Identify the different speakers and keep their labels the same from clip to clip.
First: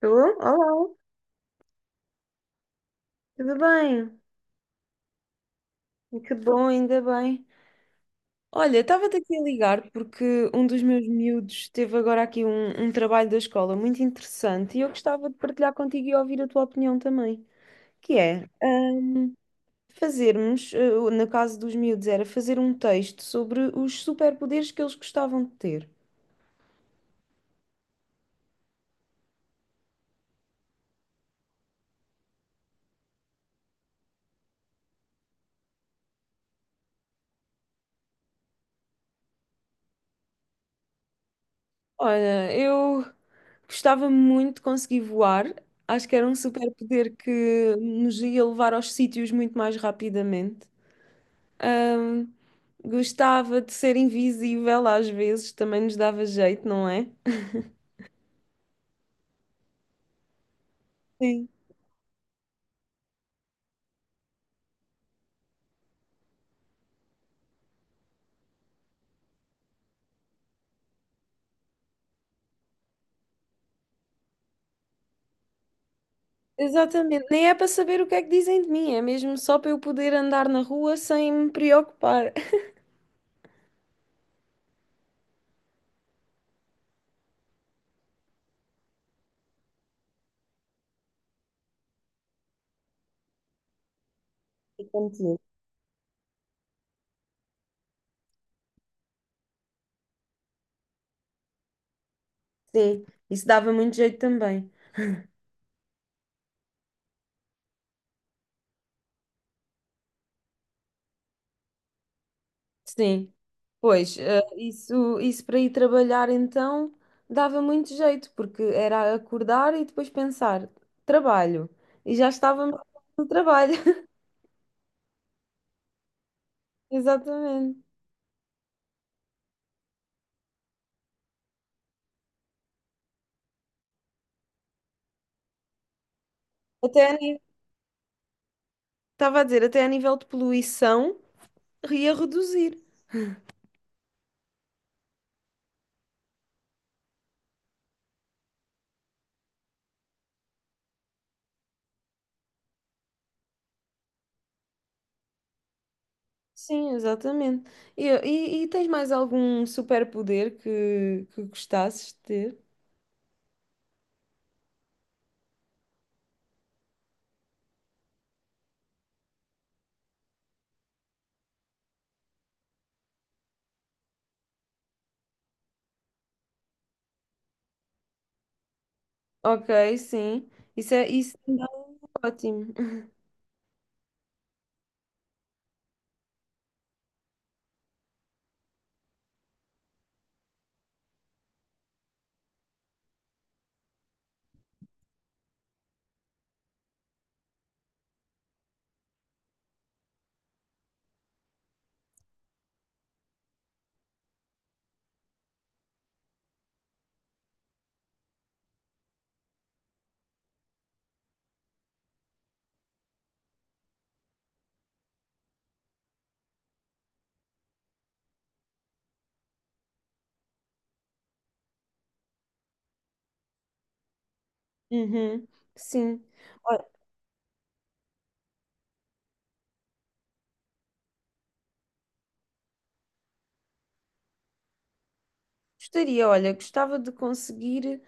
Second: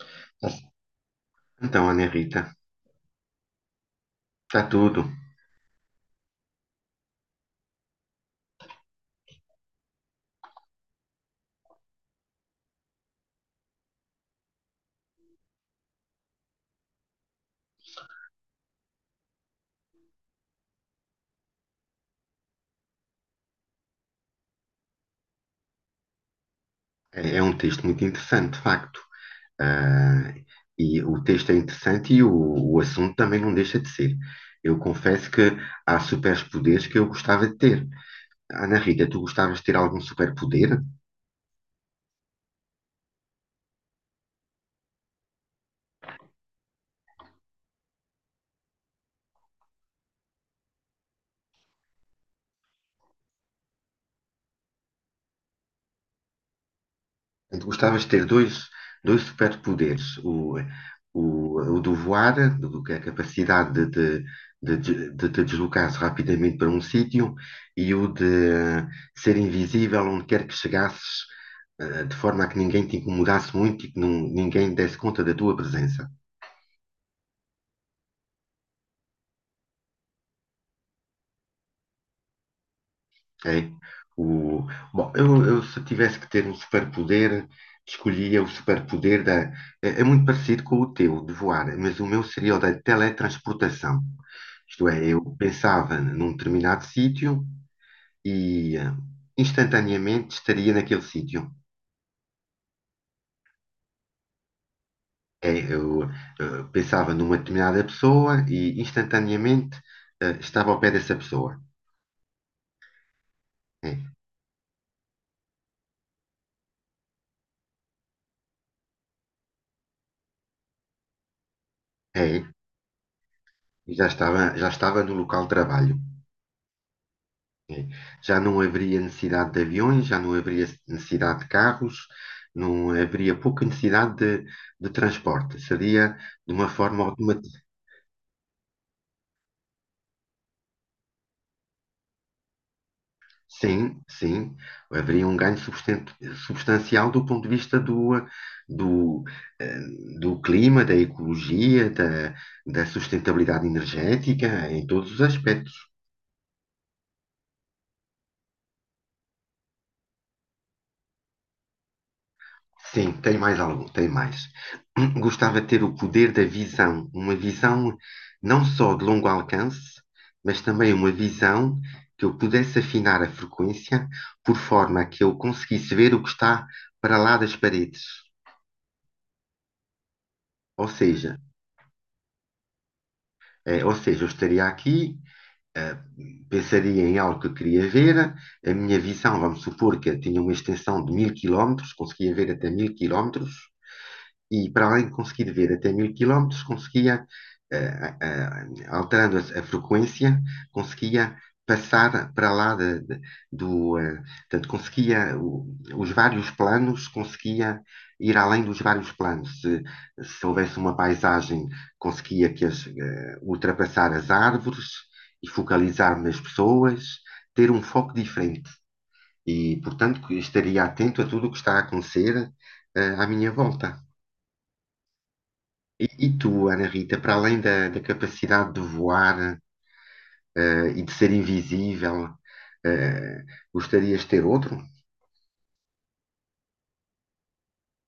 Speaker 1: Tu? Olá,
Speaker 2: Então, Ana Rita,
Speaker 1: tudo bem?
Speaker 2: está tudo.
Speaker 1: Que bom, ainda bem. Olha, estava-te aqui a ligar porque um dos meus miúdos teve agora aqui um trabalho da escola muito interessante e eu gostava de partilhar contigo e ouvir a tua opinião também, que é fazermos, no caso dos miúdos, era fazer um texto sobre os superpoderes que eles gostavam de ter.
Speaker 2: É um texto muito interessante, de facto. Ah, e o texto é interessante e o assunto também não deixa de ser. Eu confesso que há superpoderes que eu gostava de ter. Ana Rita, tu gostavas de ter algum superpoder?
Speaker 1: Olha, eu gostava muito de conseguir voar. Acho que era um superpoder que nos ia levar aos sítios muito mais rapidamente. ah, Gostava de ser invisível às vezes, também nos dava jeito, não é?
Speaker 2: Portanto, gostavas de ter dois superpoderes: o,
Speaker 1: Sim.
Speaker 2: o, o do voar, que é a capacidade de te deslocares rapidamente para um sítio, e o de ser invisível onde quer que chegasses, de forma a que ninguém te incomodasse muito e que ninguém desse conta da tua presença.
Speaker 1: Exatamente, nem é para saber o que é que dizem de mim, é mesmo só para eu poder andar na rua sem me preocupar.
Speaker 2: É. O, bom, eu se tivesse que ter um superpoder, escolhia o superpoder da. É muito parecido com o teu, de voar, mas o meu seria o da teletransportação.
Speaker 1: E
Speaker 2: Isto é, eu
Speaker 1: contigo.
Speaker 2: pensava num determinado sítio e instantaneamente estaria naquele sítio.
Speaker 1: Sim, isso dava muito jeito também.
Speaker 2: É, eu pensava numa determinada pessoa e instantaneamente estava ao pé dessa pessoa.
Speaker 1: Sim,
Speaker 2: É,
Speaker 1: pois, isso para ir trabalhar então dava muito jeito, porque era acordar e depois pensar, trabalho, e já
Speaker 2: é,
Speaker 1: estávamos no trabalho.
Speaker 2: e já estava, já estava no local de trabalho.
Speaker 1: Exatamente.
Speaker 2: Sim. Já não haveria necessidade de aviões, já não haveria necessidade de carros, não haveria pouca necessidade de transporte. Seria de uma forma
Speaker 1: Até a ni-
Speaker 2: automática.
Speaker 1: Estava a dizer, até a nível de poluição. E a reduzir.
Speaker 2: Sim, sim, haveria um ganho substancial do ponto de vista do, eh, do clima, da ecologia, da sustentabilidade energética, em todos os aspectos.
Speaker 1: Sim, exatamente. E tens mais algum superpoder que gostasses de ter?
Speaker 2: Sim, tem mais algum, tem mais. Gostava de ter o poder da visão, uma visão não só de longo alcance, mas também uma visão que eu pudesse afinar a frequência por forma que eu conseguisse ver o que está para lá das paredes.
Speaker 1: Ok, sim.
Speaker 2: Ou
Speaker 1: Isso
Speaker 2: seja,
Speaker 1: ainda é ótimo.
Speaker 2: ou seja, eu estaria aqui, eh, pensaria em algo que eu queria ver, a minha visão, vamos supor que eu tinha uma extensão de 1000 quilómetros, conseguia ver até 1000 quilómetros, e para além de conseguir ver até 1000 quilómetros, conseguia, eh, eh, alterando a frequência, conseguia passar para lá do, eh, portanto, conseguia os vários planos, conseguia ir além dos vários planos. Se houvesse uma paisagem, conseguia que ultrapassar as árvores e focalizar nas pessoas, ter um foco diferente. E, portanto, que estaria atento a tudo o que está a acontecer, à minha volta.
Speaker 1: Uhum,
Speaker 2: E,
Speaker 1: sim.
Speaker 2: e tu, Ana
Speaker 1: Olha,
Speaker 2: Rita, para além da capacidade de voar, e de ser invisível, eh, gostarias de ter outro?
Speaker 1: gostaria, olha, gostava de conseguir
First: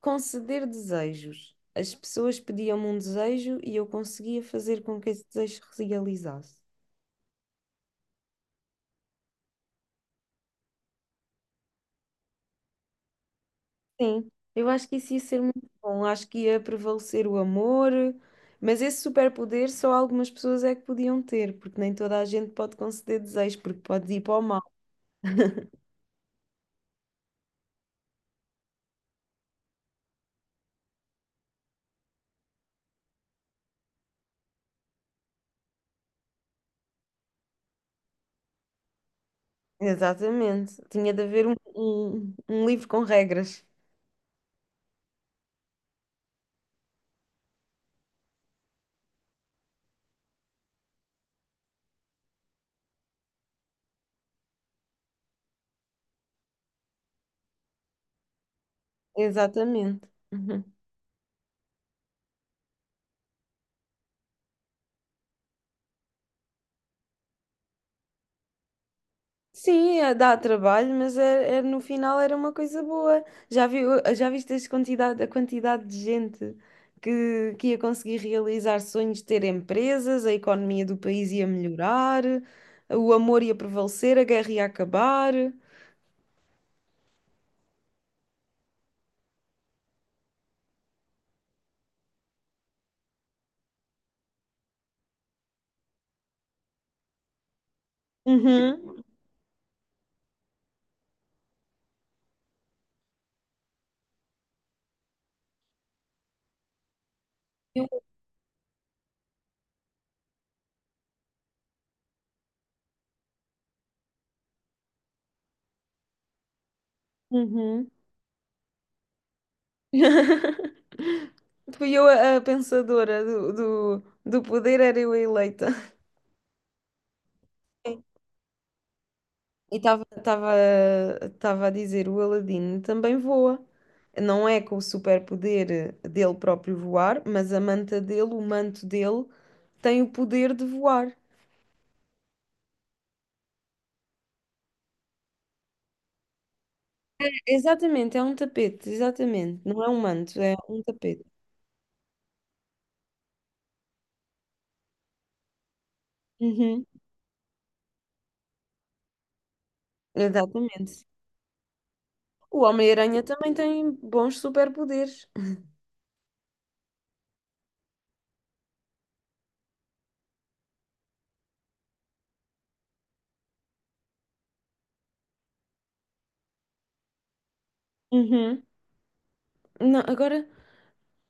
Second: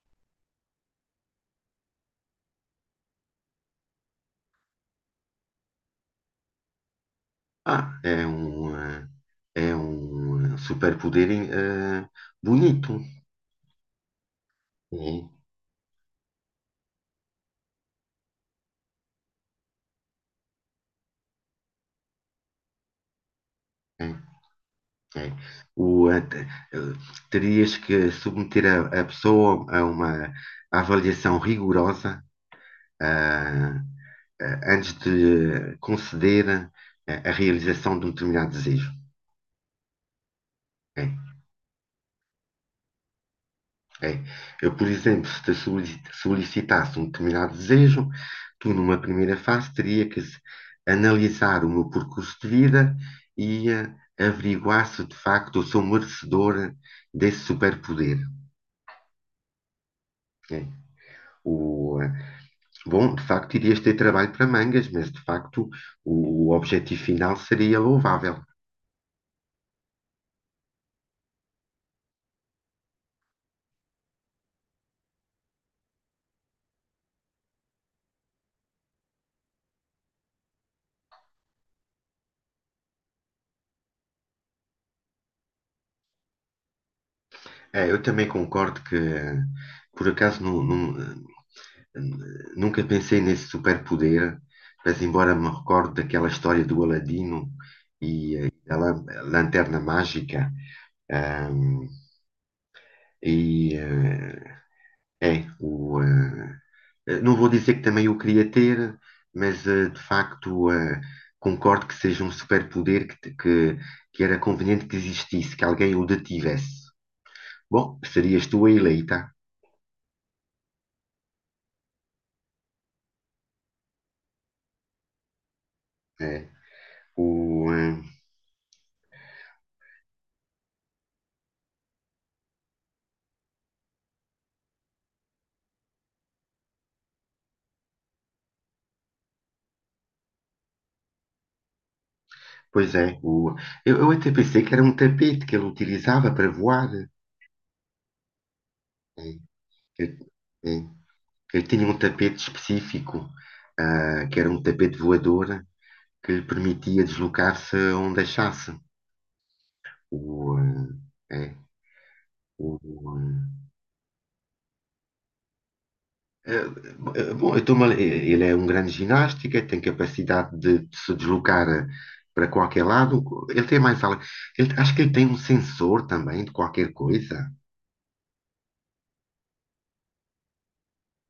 Speaker 1: conceder desejos. As pessoas pediam-me um desejo e eu conseguia fazer com que esse desejo se realizasse.
Speaker 2: Ah, é um superpoder, eh, bonito.
Speaker 1: Sim, eu acho que isso ia
Speaker 2: É,
Speaker 1: ser muito bom. Acho que ia prevalecer o amor, mas esse superpoder só algumas pessoas é que podiam ter, porque nem toda a gente pode conceder desejos, porque pode
Speaker 2: é,
Speaker 1: ir para o mal.
Speaker 2: é. O, eh, terias que submeter a pessoa a uma avaliação rigorosa, ah, antes de conceder a realização de um determinado desejo.
Speaker 1: Exatamente. Tinha
Speaker 2: É.
Speaker 1: de haver um livro com regras.
Speaker 2: É. Eu, por exemplo, se te solicitasse um determinado desejo, tu, numa primeira fase, teria que analisar o meu percurso de vida e averiguar se de facto eu sou merecedor desse superpoder.
Speaker 1: Exatamente.
Speaker 2: É. O, bom, de facto, irias ter trabalho para mangas, mas de facto o objetivo final seria louvável.
Speaker 1: Sim, é- dá trabalho, mas é, é- no final era uma coisa boa. Já viu, Já viste as quantidade, a quantidade de gente que ia conseguir realizar sonhos de ter empresas, a economia do país ia melhorar, o amor ia prevalecer, a guerra ia acabar.
Speaker 2: Eu também concordo que, por acaso, não, não- Nunca pensei nesse superpoder, mas embora me recorde daquela história do Aladino e da
Speaker 1: Uhum.
Speaker 2: lanterna mágica, ahm, e é o não vou dizer que
Speaker 1: Eu-
Speaker 2: também eu queria ter, mas de facto concordo que seja um superpoder que era conveniente que existisse, que alguém o detivesse.
Speaker 1: Uhum.
Speaker 2: Bom, serias tu a eleita.
Speaker 1: Fui eu a pensadora do poder, era eu a eleita.
Speaker 2: É. O, eh,
Speaker 1: E estava a dizer, o Aladino também voa. Não é com o superpoder dele próprio voar, mas a manta dele, o manto dele, tem o poder de voar.
Speaker 2: pois é, eu até pensei que era um tapete que ele utilizava para voar.
Speaker 1: Exatamente, é um tapete,
Speaker 2: É,
Speaker 1: exatamente. Não é um
Speaker 2: Eu,
Speaker 1: manto, é um
Speaker 2: é,
Speaker 1: tapete.
Speaker 2: eu tinha um tapete específico, ah, que era um tapete voador que lhe
Speaker 1: Uhum,
Speaker 2: permitia deslocar-se onde achasse. O, ah,
Speaker 1: exatamente.
Speaker 2: é,
Speaker 1: O
Speaker 2: o,
Speaker 1: Homem-Aranha também tem bons superpoderes.
Speaker 2: eh, bom, eu estou-me a- eh, ele é um grande ginástica, tem capacidade de se deslocar para qualquer lado. Ele tem mais algo. Ele, acho que ele tem um sensor também de qualquer coisa.
Speaker 1: Uhum. Não, agora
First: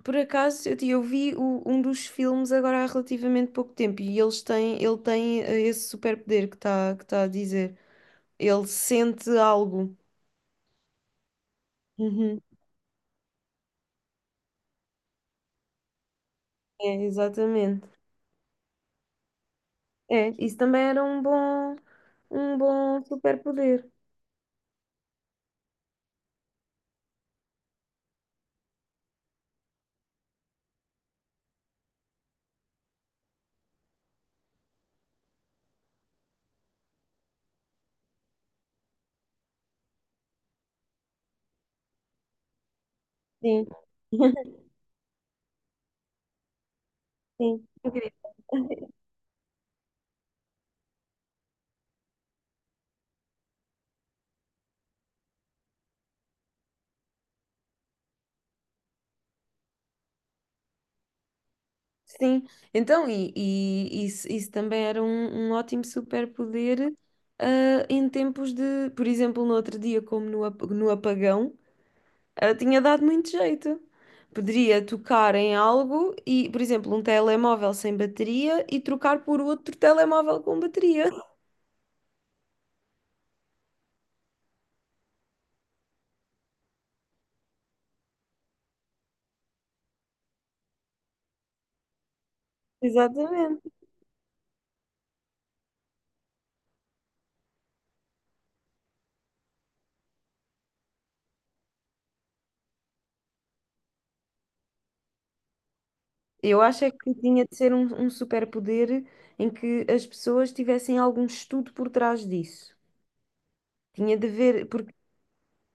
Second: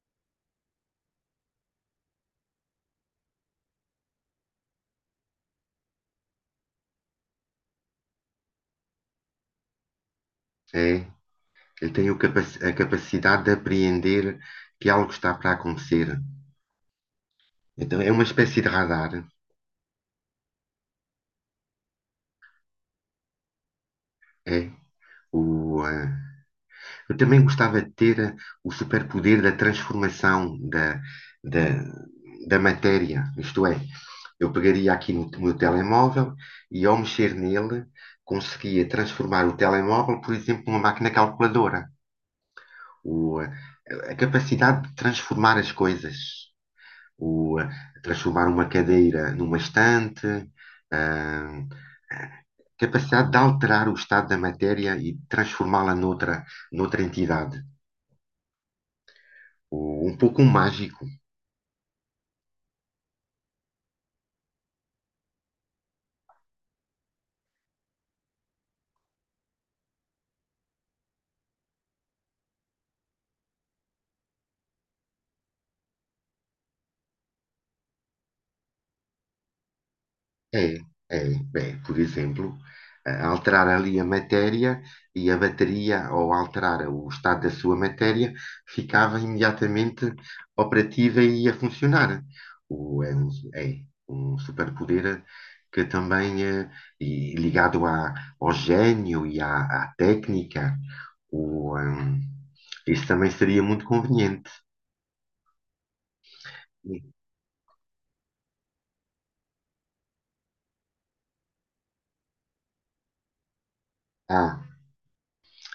Speaker 1: por acaso, eu vi o- um dos filmes agora há relativamente pouco tempo e eles têm, ele tem esse superpoder que está que tá a dizer. Ele sente algo.
Speaker 2: É. Eu tenho
Speaker 1: Uhum.
Speaker 2: a capacidade de apreender que algo está para acontecer.
Speaker 1: É, exatamente.
Speaker 2: Então é uma espécie de radar.
Speaker 1: É, isso também era um bom superpoder.
Speaker 2: É. O, eu também gostava de ter o superpoder da transformação da, da matéria. Isto é, eu pegaria aqui no meu telemóvel e ao mexer nele conseguia transformar o telemóvel, por exemplo, numa máquina calculadora. O,
Speaker 1: Sim,
Speaker 2: a capacidade de transformar as coisas. O,
Speaker 1: sim. Incrível.
Speaker 2: transformar uma cadeira numa estante, ah, a capacidade de alterar o estado da matéria e transformá-la noutra entidade. Um pouco mágico.
Speaker 1: Sim, então, e isso também era um ótimo superpoder em tempos de, por exemplo, no outro dia, como no, ap- no apagão. Tinha dado muito jeito. Poderia tocar em algo e, por exemplo, um telemóvel sem bateria e trocar por outro telemóvel com
Speaker 2: É,
Speaker 1: bateria.
Speaker 2: é, é, por exemplo, alterar ali a matéria e a bateria, ou alterar o estado da sua matéria, ficava imediatamente operativa e a funcionar. O, é, um, é
Speaker 1: Exatamente.
Speaker 2: um superpoder que também, e ligado ao gênio e à técnica, o, ehm, isso também seria muito conveniente.
Speaker 1: Eu acho é que tinha de ser um superpoder em que as pessoas tivessem algum estudo por trás disso. Tinha de
Speaker 2: Ah,
Speaker 1: haver, porque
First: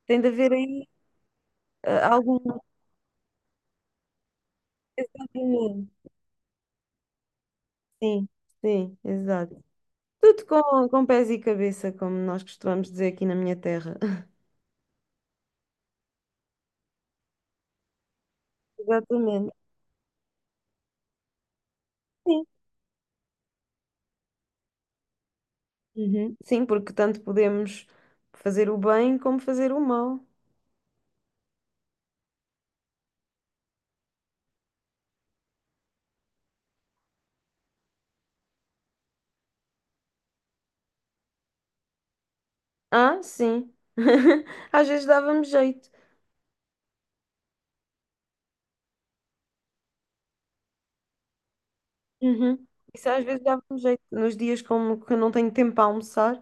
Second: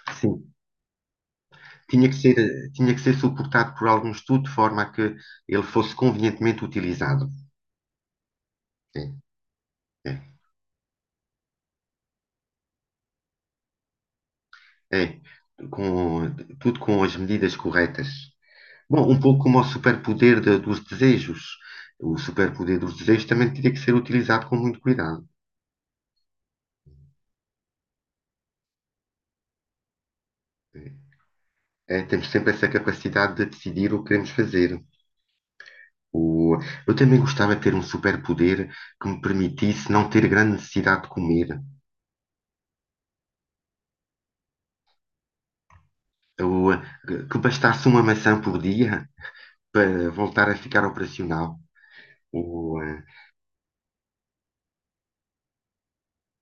Speaker 1: tem de
Speaker 2: sim,
Speaker 1: haver aí
Speaker 2: tinha que
Speaker 1: algum
Speaker 2: ser, tinha que ser suportado por algum estudo de forma a que ele fosse
Speaker 1: movimento.
Speaker 2: convenientemente utilizado.
Speaker 1: Sim, sim,
Speaker 2: É,
Speaker 1: exato.
Speaker 2: é,
Speaker 1: Tudo com pés e cabeça, como nós costumamos dizer aqui na minha terra.
Speaker 2: é. Com, tudo com as medidas corretas. Bom, um pouco
Speaker 1: Exatamente.
Speaker 2: como o superpoder dos desejos. O
Speaker 1: Sim,
Speaker 2: superpoder dos desejos também teria que ser utilizado com muito cuidado.
Speaker 1: uhum. Sim, porque tanto podemos fazer o bem como fazer o mal.
Speaker 2: É, é, temos sempre essa capacidade de decidir o que queremos fazer. O, eu também gostava de ter um superpoder que me permitisse não ter grande necessidade de comer.
Speaker 1: Ah, sim. Às vezes dávamos jeito.
Speaker 2: O, que bastasse uma maçã por dia para voltar a ficar operacional.
Speaker 1: Uhum.
Speaker 2: O, eh,
Speaker 1: Isso às vezes dávamos jeito. Nos dias como que eu não tenho tempo para almoçar,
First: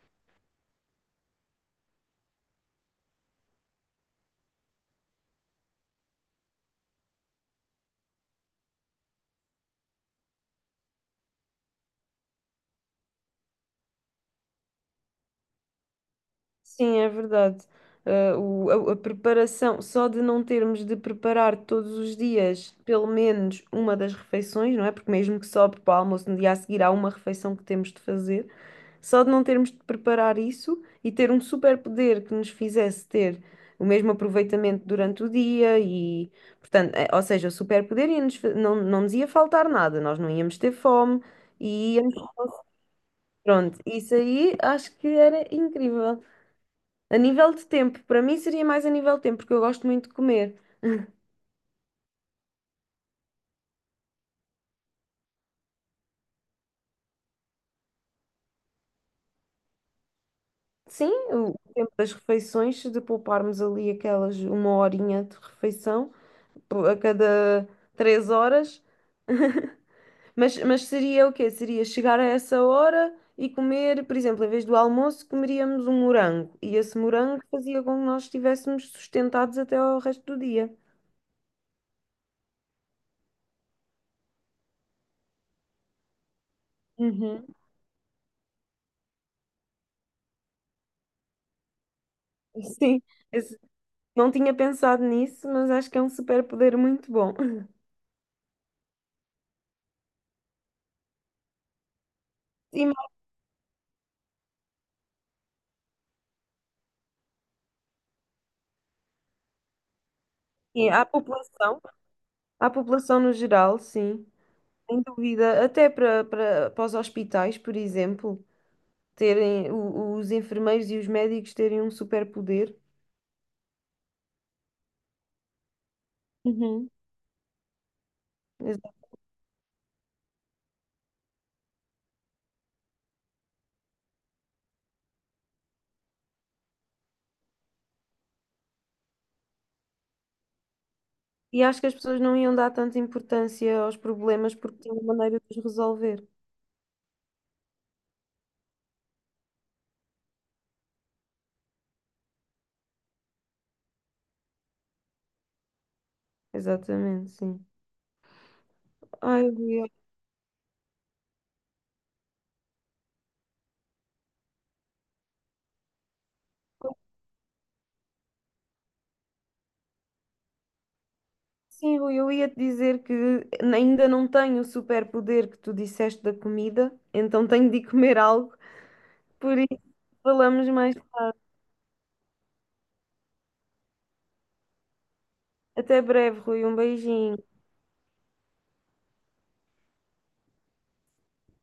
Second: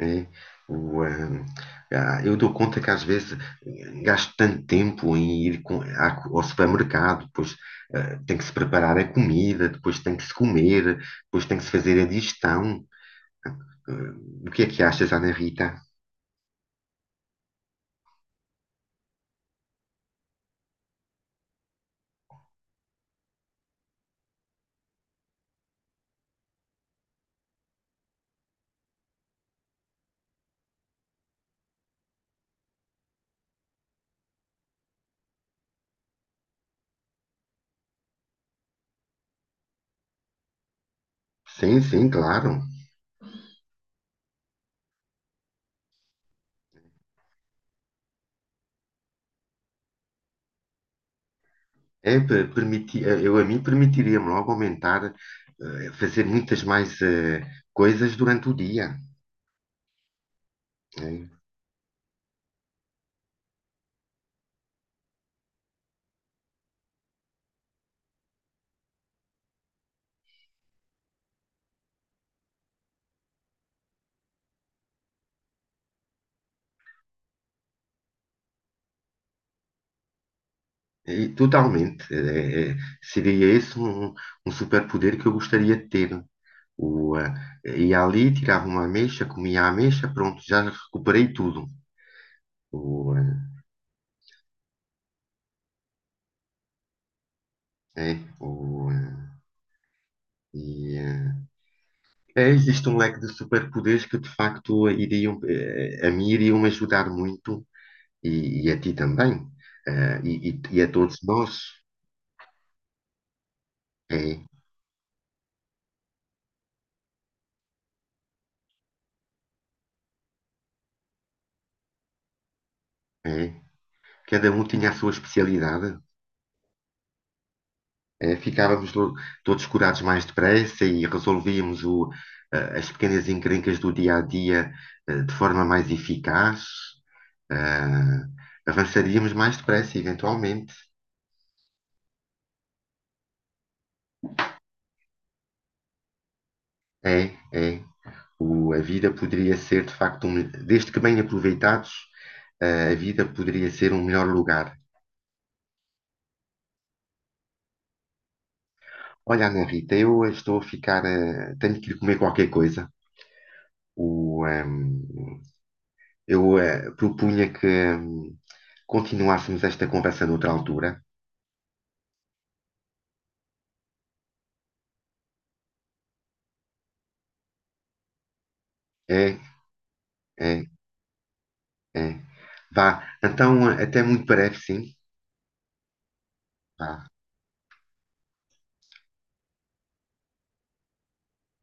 Speaker 2: eh, o, eh, ah, eu dou conta que às vezes gasto tanto tempo em ir ao supermercado, depois tem que se preparar a comida, depois tem que se comer, depois tem que se fazer a digestão. Eh, o que é que achas, Ana Rita?
Speaker 1: sim, é verdade. Ah, o- a preparação, só de não termos de preparar todos os dias pelo menos uma das refeições, não é? Porque mesmo que sobre para o almoço, no dia a seguir há uma refeição que temos de fazer. Só de não termos de preparar isso e ter um superpoder que nos fizesse ter o mesmo aproveitamento durante o dia e, portanto, ou seja, o superpoder ia-nos fa- não nos ia faltar nada, nós não íamos ter fome
Speaker 2: Sim,
Speaker 1: e
Speaker 2: sim,
Speaker 1: íamos,
Speaker 2: claro.
Speaker 1: pronto, isso aí acho que era incrível. A nível de tempo, para mim seria mais a nível de tempo, porque eu gosto muito de comer.
Speaker 2: É, eu a mim permitiria-me logo aumentar, fazer muitas mais coisas durante o dia.
Speaker 1: Sim,
Speaker 2: Né?
Speaker 1: o tempo das refeições, se de pouparmos ali aquelas uma horinha de refeição pô, a cada três horas. Mas seria o quê? Seria chegar a essa hora e comer, por exemplo, em vez do almoço, comeríamos um morango. E esse morango fazia com que nós estivéssemos sustentados até ao resto do dia.
Speaker 2: E, totalmente. É, é, seria esse um superpoder que eu gostaria de ter. O, ah,
Speaker 1: Uhum.
Speaker 2: ia ali, tirava uma ameixa, comia a ameixa, pronto, já recuperei tudo.
Speaker 1: Sim,
Speaker 2: O, ah,
Speaker 1: esse- não tinha pensado nisso, mas acho que é um superpoder muito bom.
Speaker 2: é, o, ah, e, ah, é,
Speaker 1: E
Speaker 2: Existe um
Speaker 1: mais,
Speaker 2: leque de superpoderes que de facto iriam, a mim iriam ajudar muito e a ti também. Ah, e a
Speaker 1: sim,
Speaker 2: todos nós.
Speaker 1: à população no geral, sim,
Speaker 2: É,
Speaker 1: sem dúvida, até para os hospitais, por exemplo, terem o- os enfermeiros e os médicos terem um superpoder.
Speaker 2: é. Cada um tinha a sua especialidade.
Speaker 1: Uhum.
Speaker 2: Ficávamos todos curados mais depressa e resolvíamos as pequenas encrencas do dia a dia, de forma mais eficaz. Ah, avançaríamos mais depressa, eventualmente.
Speaker 1: E acho que as pessoas não iam dar tanta importância aos problemas porque tinham maneira de os resolver.
Speaker 2: É, é. A vida poderia ser, de facto, desde que bem aproveitados, ah, a vida poderia ser um melhor lugar.
Speaker 1: Exatamente, sim. Ai,
Speaker 2: Olha, Ana
Speaker 1: Rui, olha,
Speaker 2: Rita, eu estou a ficar. Ah, tenho que ir comer qualquer coisa. O, eu propunha que hum, continuássemos esta conversa noutra altura.
Speaker 1: sim, Rui, eu ia te dizer que ainda não tenho o superpoder que tu disseste da comida, então tenho de ir comer algo.
Speaker 2: É,
Speaker 1: Por isso, falamos
Speaker 2: é,
Speaker 1: mais.
Speaker 2: é. Vá, então até muito breve, sim.
Speaker 1: Até breve, Rui. Um
Speaker 2: Vá.
Speaker 1: beijinho.